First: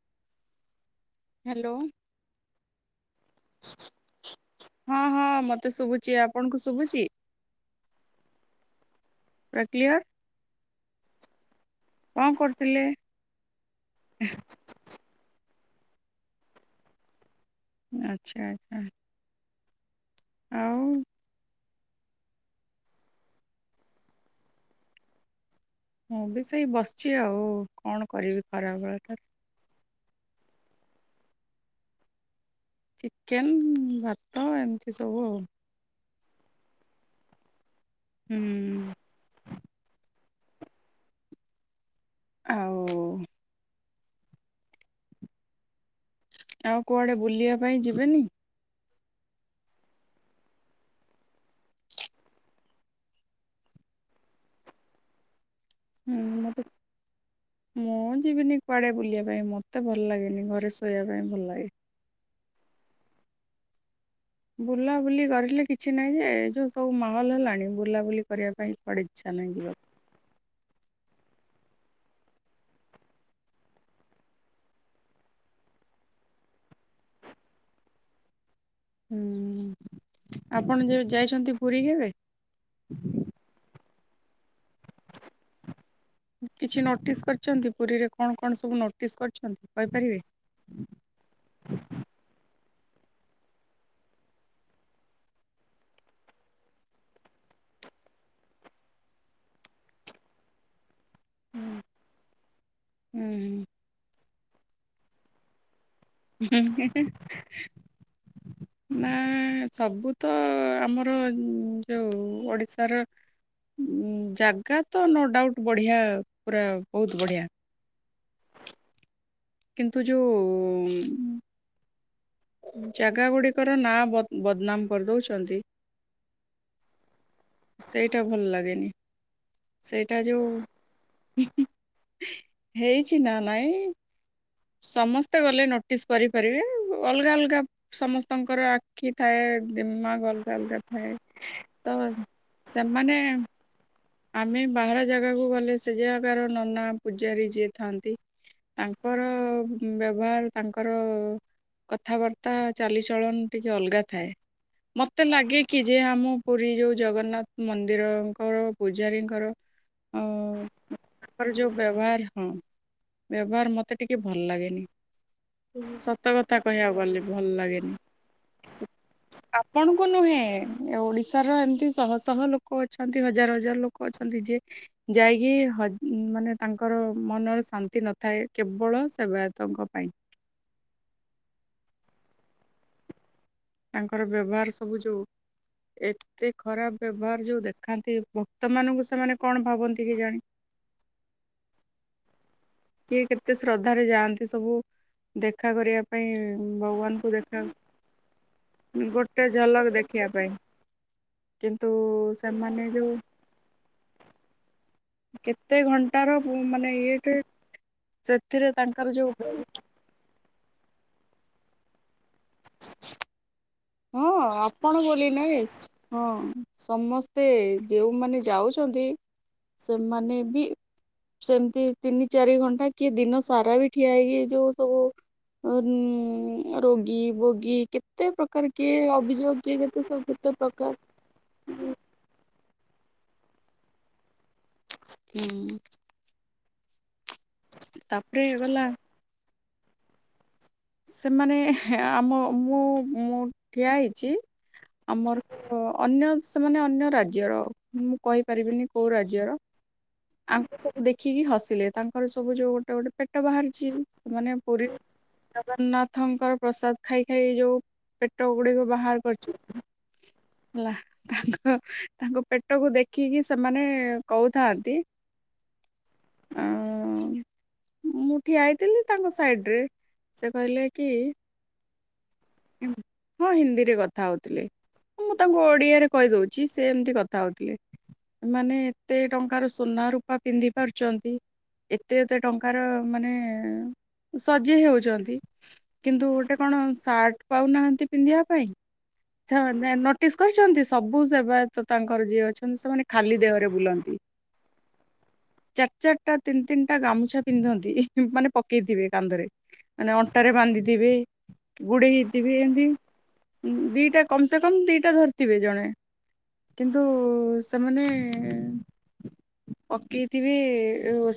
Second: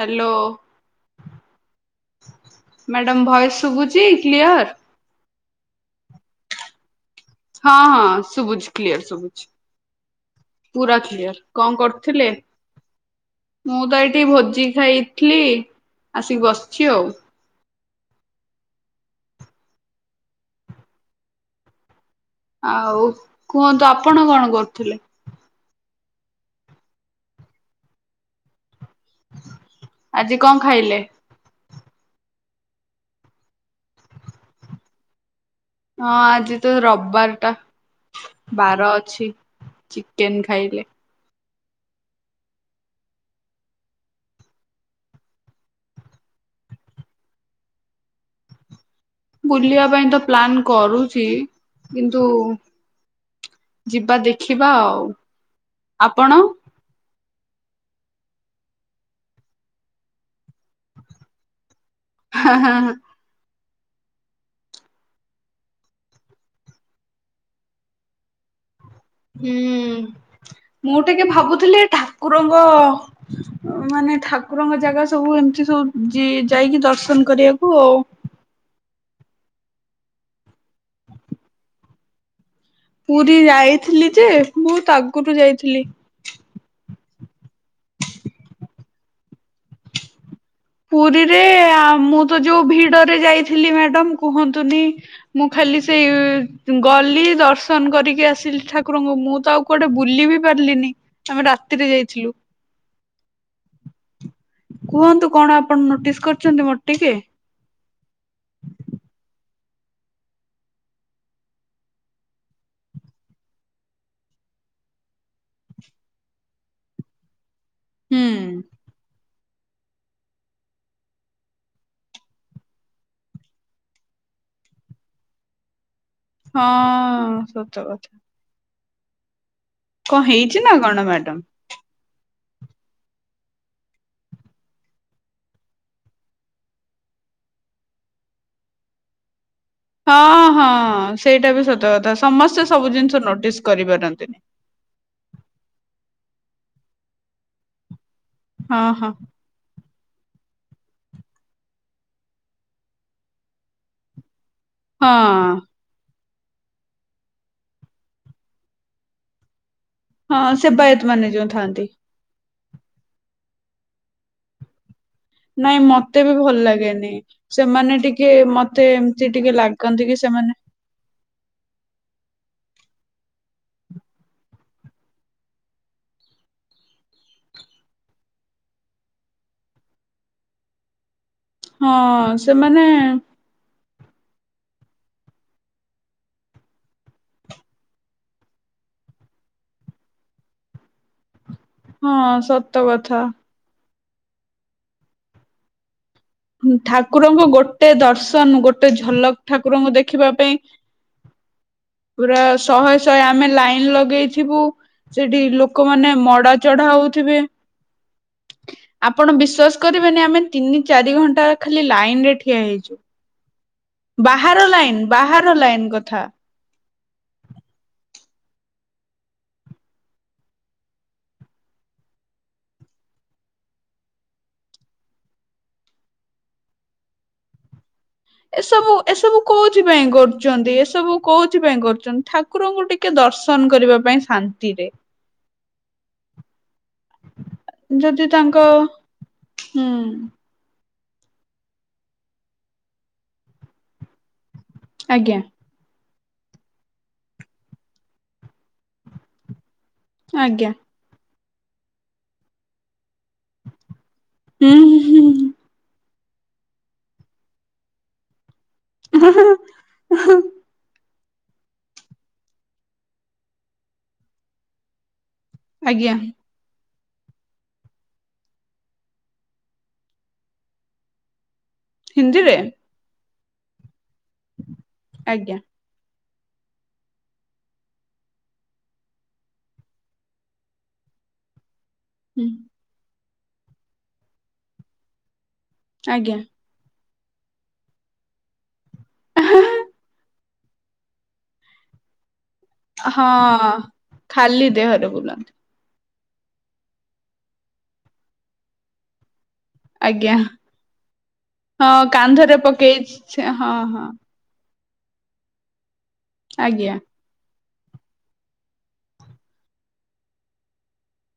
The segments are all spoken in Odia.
ହ୍ୟାଲୋ ହ୍ୟାଲୋ ମ୍ୟାଡାମ ଭଏସ ଶୁଭୁଚି କ୍ଲିଅର। ତ ଶୁଭୁଛି ଆପଣଙ୍କୁ ଶୁଭୁଛି। ହଁ ହଁ ସୁବୁଚି କ୍ଲିଅର। ପୁରା କ୍ଲିଅର ପୁରା କ୍ୟର। କଣ କଣ କରୁଥିଲେ କରୁଥିଲେ? ମୁଁ ତ ଏଇଠି ଭୋଜି ଖାଇଥିଲି। ଆସିକି ବସିଛି ଆଉ। ଆଚ୍ଛା ଆଚଛା। ଆଉ ଆଉ କୁହନ୍ତୁ ଆପଣ କଣ କରୁଥିଲେ? ମୁଁ ବି ସେଇ ବସିଛି ଆଉ କଣ କରିବି ଖରାବେଳେ ଟାର। ଆଜି କଣ ଖାଇଲେ? ଚିକେନ ଭାତ ଏମିତି ସବୁ ଆଉ। ହଁ ଆଜି ତ ରବିବାର ଟା। ବାର ହୁଁ ଅଛି ଚି। କେନ୍ ଖାଇଲେ। ଆଉ ଆଉ କୁଆଡେ ବୁଲିବା ପାଇଁ ଯିବେନି? ବୁଲିବା ପାଇଁ ତ ପ୍ଲାନ୍ କରୁଛି କିନ୍ତୁ ଯିବା ଦେଖିବା ଆଉ। ହୁଁ ଆପଣ? ମୁତ ମୁଁ ଯିବିନି କୁଆଡେ ବୁଲିବା ପାଇଁ ମତେ ଭଲ ଲାଗେନି ଘରେ ଶୋଇବା ପାଇଁ ଭଲ ଲାଗେ। ହଁ ହଁ ହଁ। ବୁଲାବୁଲି କରିଲେ କିଛି ନାହିଁ ଯେ ଏ ଯୋଉ ସବୁ ମାହଲ ହେଲାଣି ବୁଲାବୁଲି କରିବା ପାଇଁ କୁଆଡେ ଇଚ୍ଛା ନାହିଁ ହୁଁ ଯିବାକୁ। ମୁଁଟ ଟିକେ ଭାବୁଥିଲେ ଠାକୁରଙ୍କ ମାନେ ଠାକୁରଙ୍କ ଜାଗା ସବୁ ଏମତି ସବୁ ଜି ଯାଇକି ଦର୍ଶନ କରିବାକୁ ଆଉ। ହୁଁ ଆପଣ ଯେ ଯାଇଛନ୍ତି ପୁରୀ କେବେ? ପୁରୀ ଯାଇତ ଥିଲି ଯେ ବହୁତ ଆଗରୁ ଯାଇଥିଲି। ଛନ୍ତି ପୁରୀରେ କଣ କଣ ସବୁ ନୋଟିସ୍ କରିଛନ୍ତି କହିପାରିବେ? ପୁରୀରେ ଆ ମୁଁ ତ ଯୋଉ ଭିଡ ଭିଡରେ ଯାଇଥିଲି ମ୍ୟାଡାମ କୁହନ୍ତୁନି ମୁଁ ଖାଲି ସେଇ ଗଲି ଦର୍ଶନ କରିକି ଆସିଲି ଠାକୁରଙ୍କୁ ମୁଁ ତ ଆଉ କୁଆଡେ ବୁଲି ବି ପାରିଲିନି। ଆମେ ରାତିରେ ଯାଇଥିଲୁ। ହୁଁ କୁହନ୍ତୁ। କଣ ଆପ ହୁଁ ହୁଁ ମୁଁ ସବୁ ତ ଆମର ଯୋଉ ଓଡିଶାର ଜାଗା ତ ନୋ ଡାଉଟ ବଢିଆ ପୁରା ବହୁତ ବଢିଆ। ହୁଁ। କିନ୍ତୁ ଯୋଉ ଉଁ ଜାଗା ଗୁଡିକର ନାଁ ବଦ ବଦନାମ କରିଦଉଛନ୍ତି। ହଁ ସତ କଥା। ସେଇଟା ଭଲ ଲାଗେନି ସେଇଟା କଣ ଯୋଉ ହେଇଛି ନା କଣ ମ୍ୟାଡାମ। ହେଇଛି ନା ନାଇଁ। ସମସ୍ତେ ଗଲେ ନୋଟିସ୍ କରିପାରିବେ ଅଲଗା ଅଲଗା ସମସ୍ତଙ୍କର ଆଖି ଥାଏ। ହଁ ଦିମାଗ ଅଲଗା ହଁ ଅଲଗା ଥାଏ ସେଇଟା ବି ତ ସତ କଥା ସମସ୍ତେ ସବୁ ସେମାନେ ଜିନିଷ ନୋଟିସ କରିପାରନ୍ତି। ଆମେ ବାହାର ଜାଗାକୁ ଗଲେ ସେ ଜାଗାର ନନା ପୂଜାରୀ ଯିଏ ଥାଆନ୍ତି। ହଁ ହଁ। ତାଙ୍କର ବ୍ୟବହାର ତାଙ୍କର କଥାବାର୍ତ୍ତା ଚାଲିଚଳନ ଟିକେ ଅଲଗା ଥାଏ। ମତେ ହଁ ଲାଗେ କି ଯେ ଆମ- ପୁରୀ ଯୋଉ ଜଗନ୍ନାଥ ମନ୍ଦିରଙ୍କର ପୂଜାରୀଙ୍କର। ଅ ହଁ ସେବାୟତ ମାନେ ଯୋଉ ତାଙ୍କର ଥାଆନ୍ତି। ବ୍ୟବହାର ହଁ ବ୍ୟବହାର ମତେ ଟିକେ ଭଲ ଲାଗେନି। ନାଇଁ ମତେ ବି ସତ କଥା ଭଲ କହିବାକୁ ଲାଗେନି। ଗଲେ ଭଲ ଲାଗେନି ସେମାନେ ଟିକେ ମତେ ଏମତି ଟିକେ ଲାଗନ୍ତି ଆପଣଙ୍କୁ କି ନୁହେଁ ସେମାନେ ଓଡିଶାର ଏମତି ଶହ ଶହ ଲୋକ [unintelligible] ହଜାର ହଜାର ଲୋକ ଅଛନ୍ତି ଯିଏ ଯାଇକି ହଜା ମାନେ ତାଙ୍କର ମନରେ ଶାନ୍ତି ନଥାଏ କେବଳ ସେବାୟତଙ୍କ ପାଇଁ। ହଁ ସେମାନେ ତାଙ୍କର ବ୍ୟବହାର ସବୁ ଯୋଉ ଏତେ ଖରାପ ବ୍ୟବହାର ଯୋଉ ଦେଖାନ୍ତି ଭକ୍ତ ମାନଙ୍କୁ ସେମାନେ କଣ ଭାବନ୍ତି କେଜାଣି। ହଁ ସତ- କଥା। କି କେତେ ସତ ଧାରେ ଯାଆନ୍ତି ସବୁ ଦେଖା କରିବାକୁ ଠାକୁରଙ୍କୁ ଗୋଟେ ଦର୍ଶନ ଗୋଟେ ଝଲକ ଠାକୁରଙ୍କୁ ଦେଖିବା ପାଇଁ କିନ୍ତୁ ପୁରା ସେମାନେ ଶହେ ଯୋଉ ଶହେ ଆମେ ଲାଇନ ଲଗେଇଥିବୁ ସେଠି କେତେ ଲୋକମାନେ ଘଣ୍ଟାର ମଡା ଚଢା ମାନେ ଇଏଟେ ହଉଥିବେ ସେଥିରେ ତାଙ୍କର ଯୋଉ ଆପଣ ବିଶ୍ଵାସ କରିବେନି ଆମେ ତିନି ଚାରି ଘଣ୍ଟା ଖାଲି ଲାଇନ ରେ ଠିଆ ହେଇଛୁ ହଁ ବାହାର ଆପଣ ଲାଇନ ବୋଲି ବାହାର ନାହିଁ ଲାଇନ କଥା। ହଁ ସମସ୍ତେ ଯେଉମାନେ ଯାଉଛନ୍ତି ସେମାନେ ବି ସେମିତି ତିନି ଚାରି ଘଣ୍ଟା କିଏ ଦିନ ସାରା ବି ଠିଆ ହେଇକି ଯୋଉ ସବୁ ରୋଗୀ ଭୋଗୀ କେତେ ପ୍ରକାର ସବୁ ଏସବୁ କୋଉଥି କେତେ ପାଇଁ ସବୁ କେତେ କରୁଛନ୍ତି ପ୍ରକାର ଏସବୁ କୋଉଥି ପାଇଁ କରୁଛନ୍ତି ଠାକୁରଙ୍କୁ ଟିକେ ଟିକେ ଦର୍ଶନ କରିବା ପାଇଁ ଶାନ୍ତି ହୁଁ ଯଦି ତାପରେ ତାଙ୍କ ଗଲା ହୁଁ ସେମାନେ ଆମ ମୁଁ ମୁଁ ଠିଆ ହେଇଛି ଆଜ୍ଞା ଆମର ଅନ୍ୟ ସେମାନେ ଅନ୍ୟ ରାଜ୍ୟର ମୁଁ କହିପାରିବିନି କୋଉ ରାଜ୍ୟର ଆଜ୍ଞା ଆମକୁ ସବୁ ଦେଖ ଦେଖିକି ହସିଲେ ତାଙ୍କର ସବୁ ଯୋଉ ଗୋଟେ ଗୋଟେ ପେଟ ବାହାରିଛି ମାନେ ହୁଁ ପୁରୀ ଜଗନ୍ନାଥଙ୍କର ପ୍ରସାଦ ଖାଇ ଖାଇ ଯୋଉ ଗୁଡିକୁ ବାହାର ହୁଁ କରିଛୁ ହେଲା ତାଙ୍କ ତାଙ୍କ ପେଟକୁ ଦେଖିକି ସେମାନେ କହୁଥାନ୍ତି ଆଜ୍ଞା ହଁ ମୁଁ ଠିଆ ହେଇଥିଲି ତାଙ୍କ ସାଇଡ ରେ ସେ କହିଲେ କି? ହିନ୍ଦିରେ ହଁ ହିନ୍ଦୀରେ କଥା ହଉଥିଲି ମୁଁ ତ ଆଜ୍ଞା ଗୋଡିଆରେ କହି ଦଉଛି ସେ ଏମତି କଥା ହଉଥିଲେ ଏମାନେ ଏତେ ଟଙ୍କାର ସୁନା ରୂପା ପିନ୍ଧି ପାରୁଛନ୍ତି ଏତେ ଏତେ ହୁଁ ଟଙ୍କାର ମାନେ ସଜେ ହଉଛନ୍ତି କିନ୍ତୁ ଆଜ୍ଞା ଗୋଟେ କଣ? ସାର୍ଟ ପାଉନାହାନ୍ତି ପିନ୍ଧିବା ପାଇଁ ନୋଟିସ୍ କରିଛନ୍ତି ସବୁ ସେବାୟତ ତାଙ୍କର ଯିଏଅ ଅଛି ହଁ ଖାଲି ଦେହରେ ବୁଲନ୍ତିୁ ଚାରି ଚାରିଟା ତିନି ତିନିଟା ଗାମୁଛା ପିନ୍ଧନ୍ତି ମାନେ ପକେଇଥିବେ କାନ୍ଧରେ ମାନେ ଆଜ୍ଞା ଅଣ୍ଟାାରେ ବାନ୍ଧିଥିବେ ହଁ ଗୁଡେଇ ହେଇଥିବେ କାନ୍ଧରେ ଏମତି ପକେଇ ହଁ ହଁ ଦିଟା କମ ସେ କମ କମ ଦିଟା ଧରିଥିବେ ଜଣେ ଆଜ୍ଞା କିନ୍ତୁ ସେମାନେ ପକେଇଥିବେ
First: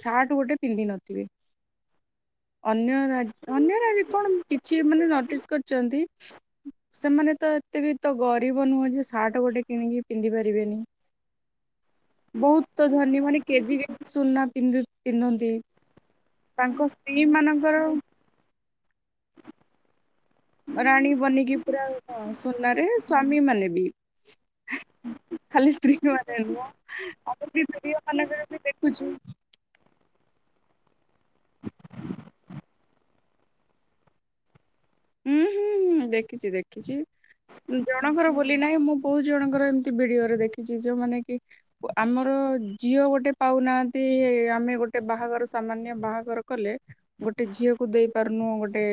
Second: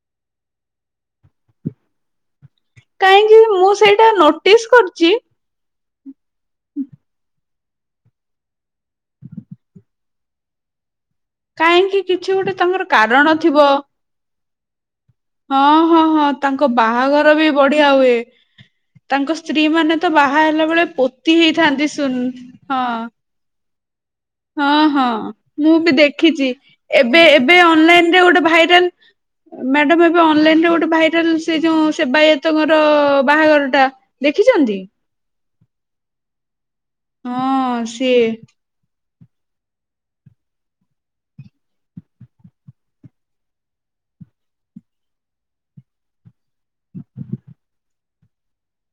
ସାର୍ଟ ଗୋଟେ ପିନ୍ଧ ନଥିବେ ଅନ୍ୟ କାହିଁକି ରାଜ୍ୟ ମୁଁ ଅନ୍ୟ ନା ସେଇଟା କଣ ନୋଟିସ୍ କିଛି ମାନେ କରିଛି ନୋଟିସ୍ କରି ସେମାନେ ତ ଏତେ ବି ତ ଗରିବ। କୁ ନୁହଁ ସାର୍ଟ ଗୋଟେ କିଣିକି। ପିନ୍ଧିପାରିବେନି। କାହିଁକି କିଛି ଗୋଟେ ତାଙ୍କର କାରଣ ଥିବ। କିନ୍ଦୁ। ହଁ ହଁ ହଁ ତାଙ୍କ ସ୍ତ୍ରୀ ବାହାଘର ବି ମାନଙ୍କର ବଢିଆ ହୁଏ। ତାଙ୍କ ସ୍ତ୍ରୀ ମାନେ ତ ବାହା ହେଲା ବେଳେ ରାଣୀ ପୋତି ବନିକି ପୁରା ହେଇଥାନ୍ତି ସୁନ୍ ହଁ ସୁନାରେ ସ୍ଵାମୀ ମାନେ ବି। ହଁ ହଁ ମୁଁ ଖାଲି ବି ସ୍ତ୍ରୀ ମାନେ ଦେଖିଛି। ନୁହଁ ଏବେ ଆମେ ଏବେ ବି ଭିଡିଓ ଅନଲାଇନ ରେ ଗୋଟେ ମାନଙ୍କରେ ବି ଭାଇରାଲ ଦେଖୁଛୁ ମ୍ୟାଡମ୍ ଏବେ ଅନଲାଇନରେ ଗୋଟେ ଭାଇ ତନ୍ ସେ ଯୋଉ ସେବାୟତଙ୍କର ବାହାଘର ଟା ଦେଖିଛନ୍ତି। ହୁଁ ହୁଁ ହୁଁ ଦେଖିଛି ଦେଖିଛି ହଁ ସିଏ ଜଣଙ୍କର ବୋଲି ନାହିଁ ମୁଁ କୋଉ ଜଣଙ୍କର ଏମିତି ଭିଡିଓରେ ଦେଖିଛି ଯୋଉମାନେ କି ଆମର ଝିଅ ଗୋଟେ ପାଉନାହାନ୍ତି ଆମେ ଗୋଟେ ବାହାଘର ସାମାନ୍ୟ ବାହାଘର କଲେ ଗୋଟେ ଝିଅକୁ ଦେଇ ପାରୁନୁ ଗୋଟେ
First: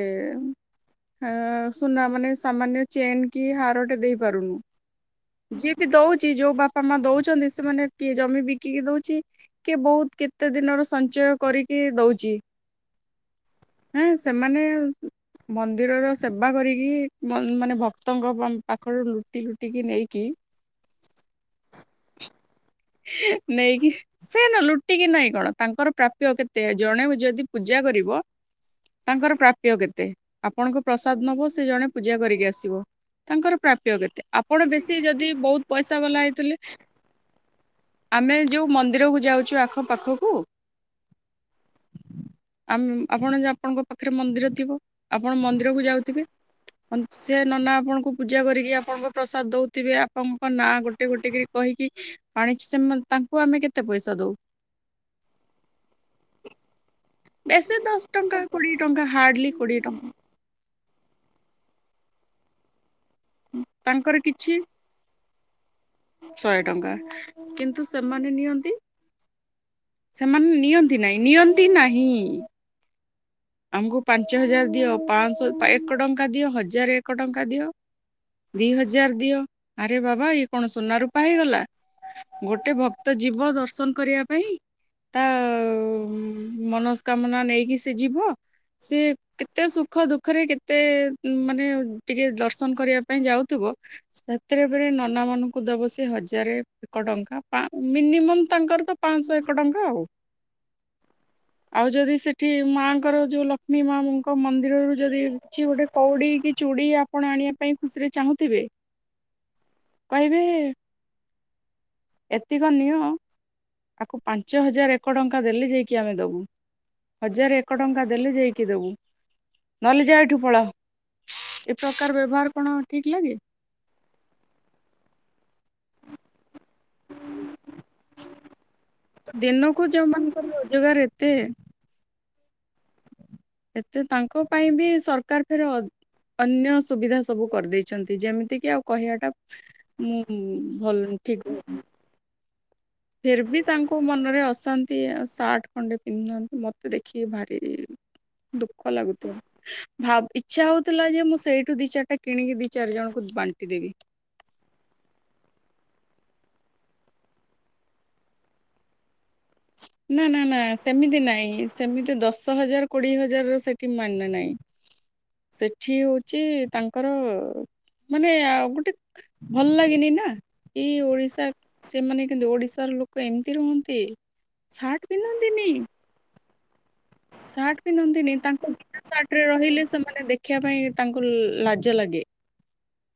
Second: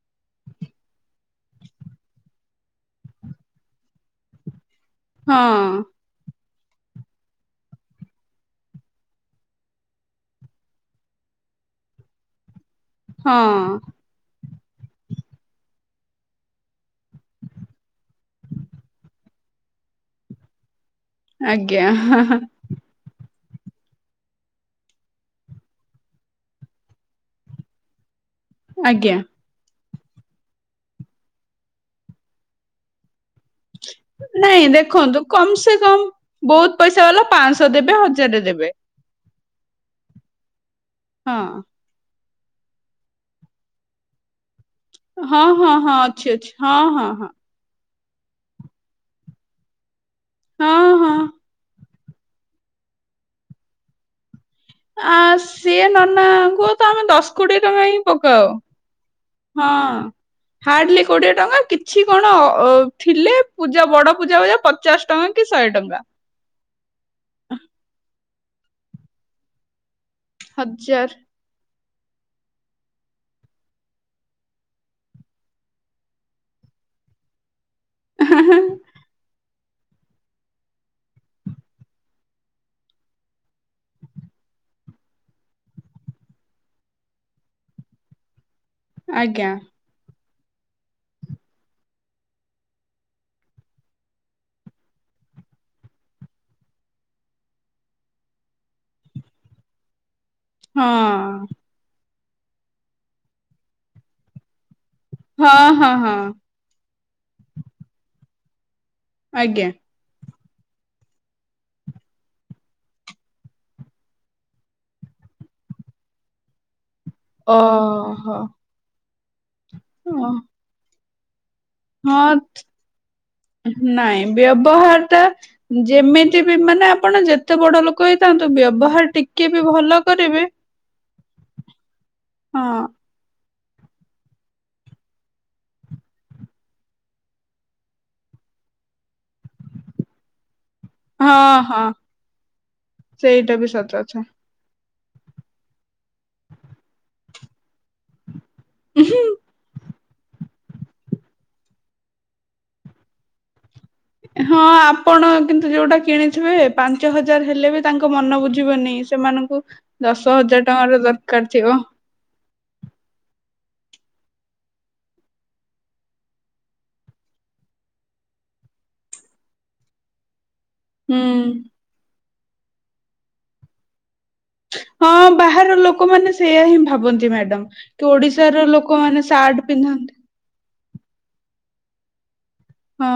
ଆ ଆ ଆ ସୁନା ମାନେ ସାମାନ୍ୟ ଚେନ କି ହାରଟେ ଦେଇ ପାରୁନୁ। ଯିଏ ହଁ ବିି ଦଉଛି ଯୋଉ ବାପ ବାପା ମା ଦଉଛନ୍ତି ସେମାନେ କିଏ ଜମି ବିକିକି ଦଉଚି କି ବହୁତ କେତେ ଦିନର ସଞ୍ଚୟ କରିକି ଦଉଚି ହଁ ମାନେଏ ମନ୍ଦିରର ସେବା କରିକି ମନ୍ଦ ମାନେ ଭକ୍ତଙ୍କ ପା ପାଖରୁ ଲୁଟି ଲୁଟିକି ନେଇକି ଆଜ୍ଞା ହଁ ହଁ। ନେଇକି ସେ ନ ଲୁଟିକି ନାଇଁ କଣ ତାଙ୍କର ପ୍ରାପ୍ୟ କେତେ ଜଣେ ଓ ଯଦି ପୂଜା କରିବ। ଆଜ୍ଞା ତାଙ୍କର ପ୍ରାପ୍ୟ କେ ତେ ଆପଣଙ୍କ ପ୍ରସାଦ ନବ ସେ ଜଣେ ପୂଜା କରିକି ଆସିବ ତାଙ୍କର ପ୍ରାପ୍ୟ କେତେ ଆପଣ ନାଇଁ ବେଶୀ ଦେଖନ୍ତୁ ଯଦି କମ ବହୁତ୍ ସେ ପଇସା କମ ବାଲା ହେଇଥିଲେ ବହୁତ ପଇସା ବାଲା ପାଞ୍ଚଶହ ଦେବେ ଆମେ ହଜାରେ ଯୋଉ ଦେବେ ମନ୍ଦିର କୁ ଯାଉ ଆଖ ପାଖକୁ ହଁ। ଆମ ଆପଣ ଯ ଆପଣଙ୍କ ପାଖରେ ମନ୍ଦିର ଥିବ। ଆପଣ ହଁ ମନ୍ଦିର ହଁ କୁ ହଁ ଯାଉଥିବେ ଅଛି ଅଛି ହଁ ହଁ ହଁ ସେ ନନା ଆପଣ ଙ୍କୁ କୁ ପୂଜା କରିକି ଆପଣଙ୍କୁ ପ୍ରସାଦ ଦେଉଥିବେ। ଲପଙ୍କ ନାଁ ହଁ ଗୋଟେ ହଁ ଗୋଟେ କହିକି। ପାଣିଛି ସେ ତାଙ୍କୁ ଆମେ କେତେ ପଇସା ଦଉ। ଆ ସିଏ ନନାଙ୍କୁ ଆମେ ଦଶ କୋଡ଼ିଏ ବେଶୀ ଟଙ୍କା ହିଁ ଦଶ ଟଙ୍କା ପକାଉ କୋଡିଏ ଟଙ୍କା ହାର୍ଡଲି ହଁ କୋଡିଏ ଟଙ୍କା ହାର୍ଡଲି କୋଡ଼ିଏ ଟଙ୍କା କିଛି କଣ ଅ ଥିଲେ ପୂଜା ବଡ ତାଙ୍କର ପୂଜା କିଛି ପୂଜା ପଚାଶ ଟଙ୍କା କି ଶହେ ଟଙ୍କା ଶହେ ଟଙ୍କା କିନ୍ତୁ ସେମାନେ ମାନ ନିଅନ୍ତି ସେମାନେ ନିଅନ୍ତି ହଜାର ନାହିଁ ନିଅନ୍ତି ନାହିଁ ହୁଇ [inaudible] ଆମକୁ ପାଞ୍ଚ ହଜାର ଦିଅ ପାଞ୍ଚଶହ ଏକ ଟଙ୍କା ଦିଅ ହଜାର ଏକ ଟଙ୍କା ଦିଅ ଦିଇ ହଜାର ଦିଅ ଆରେ ବାବା ଇଏ କଣ ସୁନା ରୂପା ହେଇଗଲା ଗୋଟେ ଭକ୍ତ ଯିବ ଦର୍ଶନ କରିବା ପାଇଁ ତା ମନସ୍କାମନା ନେଇକି ସେ ଯିବ ସେ ଆଜ୍ଞା କେତେ ସୁଖ ଦୁଃଖ ପାଖରେ କେତେ ମାନେ ଟିକେ ଦର୍ଶନ କରିବା ପାଇଁ ଯାଉଥିବ ସେଥିରେବେ ନନା ମାନଙ୍କୁ ଦବ ସେ ହଜାରେ ଏକ ଟଙ୍କା ମିନିମମ୍ ତାଙ୍କର ତ ପାଞ୍ଚଶହ ଏକ ଟଙ୍କା ଆଉ ହଁ କି ମା ଙ୍କର ଯୋଉ ଲକ୍ଷ୍ମୀ ମାଙ୍କ ମନ୍ଦିରରୁ ଯଦି ହଁ କିଛି ଗୋଟେ ହଁ ହଁ କଉଡ଼ି କି ଚୁଡ଼ିଆ ଆପଣ ଆଣିବା ପାଇଁ ଖୁସିରେ ଚାହୁଁଥିବେ ଆଜ୍ଞା ଏତିକ ନିଅ ତାକୁ ପାଞ୍ଚ ହଜାର ଏକ ଟଙ୍କା ଦେଲେ ଯାଇକି ଆମେ ଦବୁ ହଜାର ଏକ ଏକ ଟଙ୍କା ଦେଲେ ଓହୋ ଯାଇକି ଦେବୁ। ନହେଲେ ଯାହା ଓ, ଏଠୁ ପଳା ଏ ପ୍ରକାର ହଁ ବ୍ୟବହାର କଣ ଠିକ ଲାଗେ ନାଇଁ ବ୍ୟବହାର ଟା ଯେମିତି ମାନେ ଆପଣ ଯେତେ ବଡ଼ ଲୋକ ହେଇଥାନ୍ତୁ ବ୍ୟବହାର ଟିକେ ବି ଦିନକୁ ଭଲ ଯୋଉମାନଙ୍କର କରିବେ। ରୋଜଗାର ଏତେ ହଁ। ଏତେ ତାଙ୍କ ପାଇଁ ବି ସରକାର ଫେର ଅନ୍ୟ ସୁବିଧା ସବୁ କରିଦେଇଛନ୍ତି ଯେମିତିକି ଆଉ କହିବାଟା ମୁଁ ଭଲ ହଁ ଠିକ ହଁ ଫେର୍ ସେଇଟା ବି ସତ ତାଙ୍କ କଥା। ମନରେ ଅଶାନ୍ତି ତି ସାଠ ଖଣ୍ଡେ ପିନ୍ଧନ୍ତି ମତେ ଦେଖି କି ଭାରି ଦୁଃଖ ଲାଗୁଥିଲା ଭାବ ଇଚ୍ଛା ହଉଥିଲା ଯେ ମୁଁ ସେଇ ତୁ ଦି ଚାରିଟା କିଣିକି ଦି ଚାରି ଜଣଙ୍କୁ ବାଣ୍ଟି ଦେବି ହଁ ଆପଣ କିନ୍ତୁ ଯୋଉଟା କିଣିଥିବେ ପାଞ୍ଚ ହଜାର ହେଲେ ବି ତାଙ୍କ ମନ ବୁଝିବନି ସେମାନଙ୍କୁ ଦଶ ନା ନା ନା ହଜାର ଟଙ୍କାର ସେମିତି ଦରକାର ନାଇଁ ଥିବ ସେମିତି ଦଶ ହଜାର କୋଡିଏ ହଜାର ସେଠି ମାନେ ନାହିଁ ସେଠି ହଉଛି ତାଙ୍କର ମାନେ ଆଉ ଗୋଟେ ଭଲ ଲାଗିନି ନା ଏଇ ହୁଁ। ଓଡ଼ିଶା ସେମାନେ କିନ୍ତୁ ଓଡ଼ିଶାର ଲୋକ ଏମିତି ରୁହନ୍ତି ସାର୍ଟ ହଁ ପିନ୍ଧନ୍ତିନି ବାହାର ଲୋକମାନେ ସେଇଆ ହି ସାର୍ଟ ପିନ୍ଧନ୍ତିନି ତାଙ୍କୁ ବିନା ଲୋକମାନେ ସାର୍ଟ ରେ ରହିଲେ ପିନ୍ଧନ୍ତି ସେମାନେ ଦେଖିବା ପାଇଁ ତାଙ୍କୁ ଲାଜ ଲାଗେ ଲାଗେ ହଁ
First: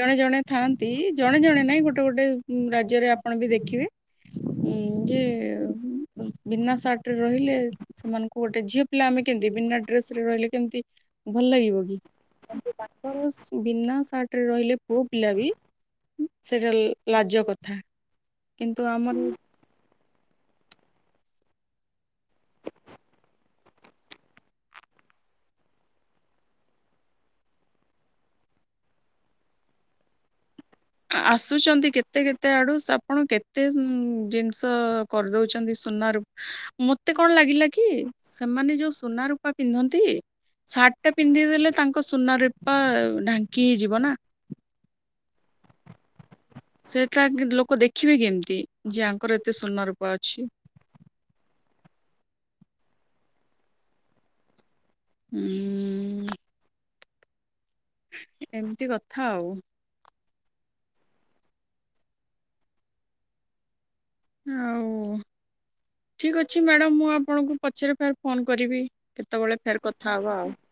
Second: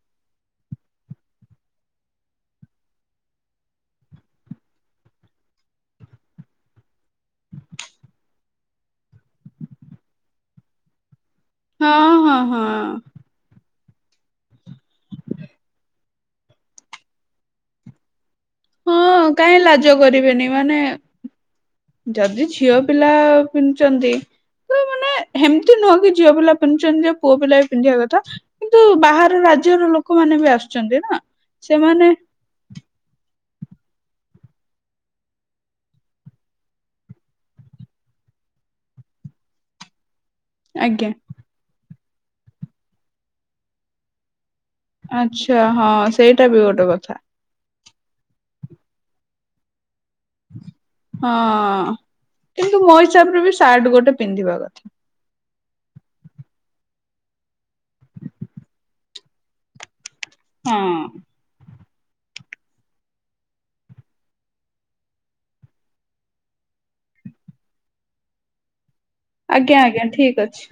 ଜଣେ ଜଣେ ଥାନ୍ତି ଜଣେ ଜଣେ ନାଇଁ ଗୋଟେ ଗୋଟେ ରାଜ୍ୟରେ ଆପଣ ବି ଦେଖିବେ ଉଁ ଯେ ବିନା ସାର୍ଟ ରେ ରହିଲେ ସେମାନଙ୍କୁ ଗୋଟେ ଝିଅ ପିଲା ଆମେ କେମତି ବିନା ଡ୍ରେସ ରେ ରହିଲେ କେମିତି ଭଲ ଲାଗିବ କି ହଁ ହଁ ହଁ। ବିନା ସାର୍ଟ ରାତିରେ ରହିଲେ ପୁଅ ପିଲା ବି ସେଇଟା ଲାଜ କଥା କିନ୍ତୁ ଆମର ହଁ କାହିଁ ଲାଜ କରିବେନି ମାନେ ଯଦି ଝିଅ ପିଲା ପିନ୍ଧୁଛନ୍ତି ତ ମାନେ ଏମିତି ନୁହଁ କି ଝିଅ ପିଲା ପିନ୍ଧୁଛନ୍ତି ଯେ ପୁଅ ପିଲା ବି ପିନ୍ଧିବା କଥା କିନ୍ତୁ ବାହାର ରାଜ୍ୟର ଲୋକମାନେ ବି ଆସୁଛନ୍ତି ନା ଆସୁଛନ୍ତି ସେମାନେ କେତେ କେତେ ଆଡ଼ୁ ଷ ଆପଣ କେତେ ଏତେ ଉ ଜିନିଷ କରିଦଉଛନ୍ତି ସୁନା ରୂପା ମତେ କଣ ଲାଗିଲା କି ସେମାନେ ଯୋଉ ସୁନା ରୂପା ପିନ୍ଧନ୍ତି ସାର୍ଟ ଆଜ୍ଞା ଟା ପିନ୍ଧିଦେଲେ ତାଙ୍କ ସୁନା ରୂପା ଢାଙ୍କି ହେଇଯିବ ନା ଆଛା ହଁ ସେଇଟା ବି ଗୋଟେ କଥା ସେଟା ଲୋକ ଦେଖିବେ କେମିତି ଯେ ଆଙ୍କର ଏତେ ସୁନ ରୂପା ଅଛି ହଁ କିନ୍ତୁ ମୋ ହିସାବରେ ବି ସାର୍ଟ ଗୋଟେ ପିନ୍ଧିବା କଥା। ହୁଁ ଏମିତି କଥା ଆଉ। ହଁ। ଆଉ ଠିକ ଅଛି ମ୍ୟାଡାମ ମୁଁ ଆପଣଙ୍କୁ ପଛରେ ଫେର ଫୋନ କରିବି। କେତେବେଳେ ଆଜ୍ଞା ଫେର ଆଜ୍ଞା କଥା ହବା ଠିକ ଆଉ ଅଛି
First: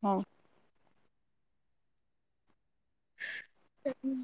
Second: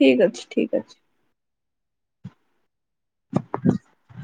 ଠିକ ଅଛି ଠିକ ଅଛି। ସେଁ।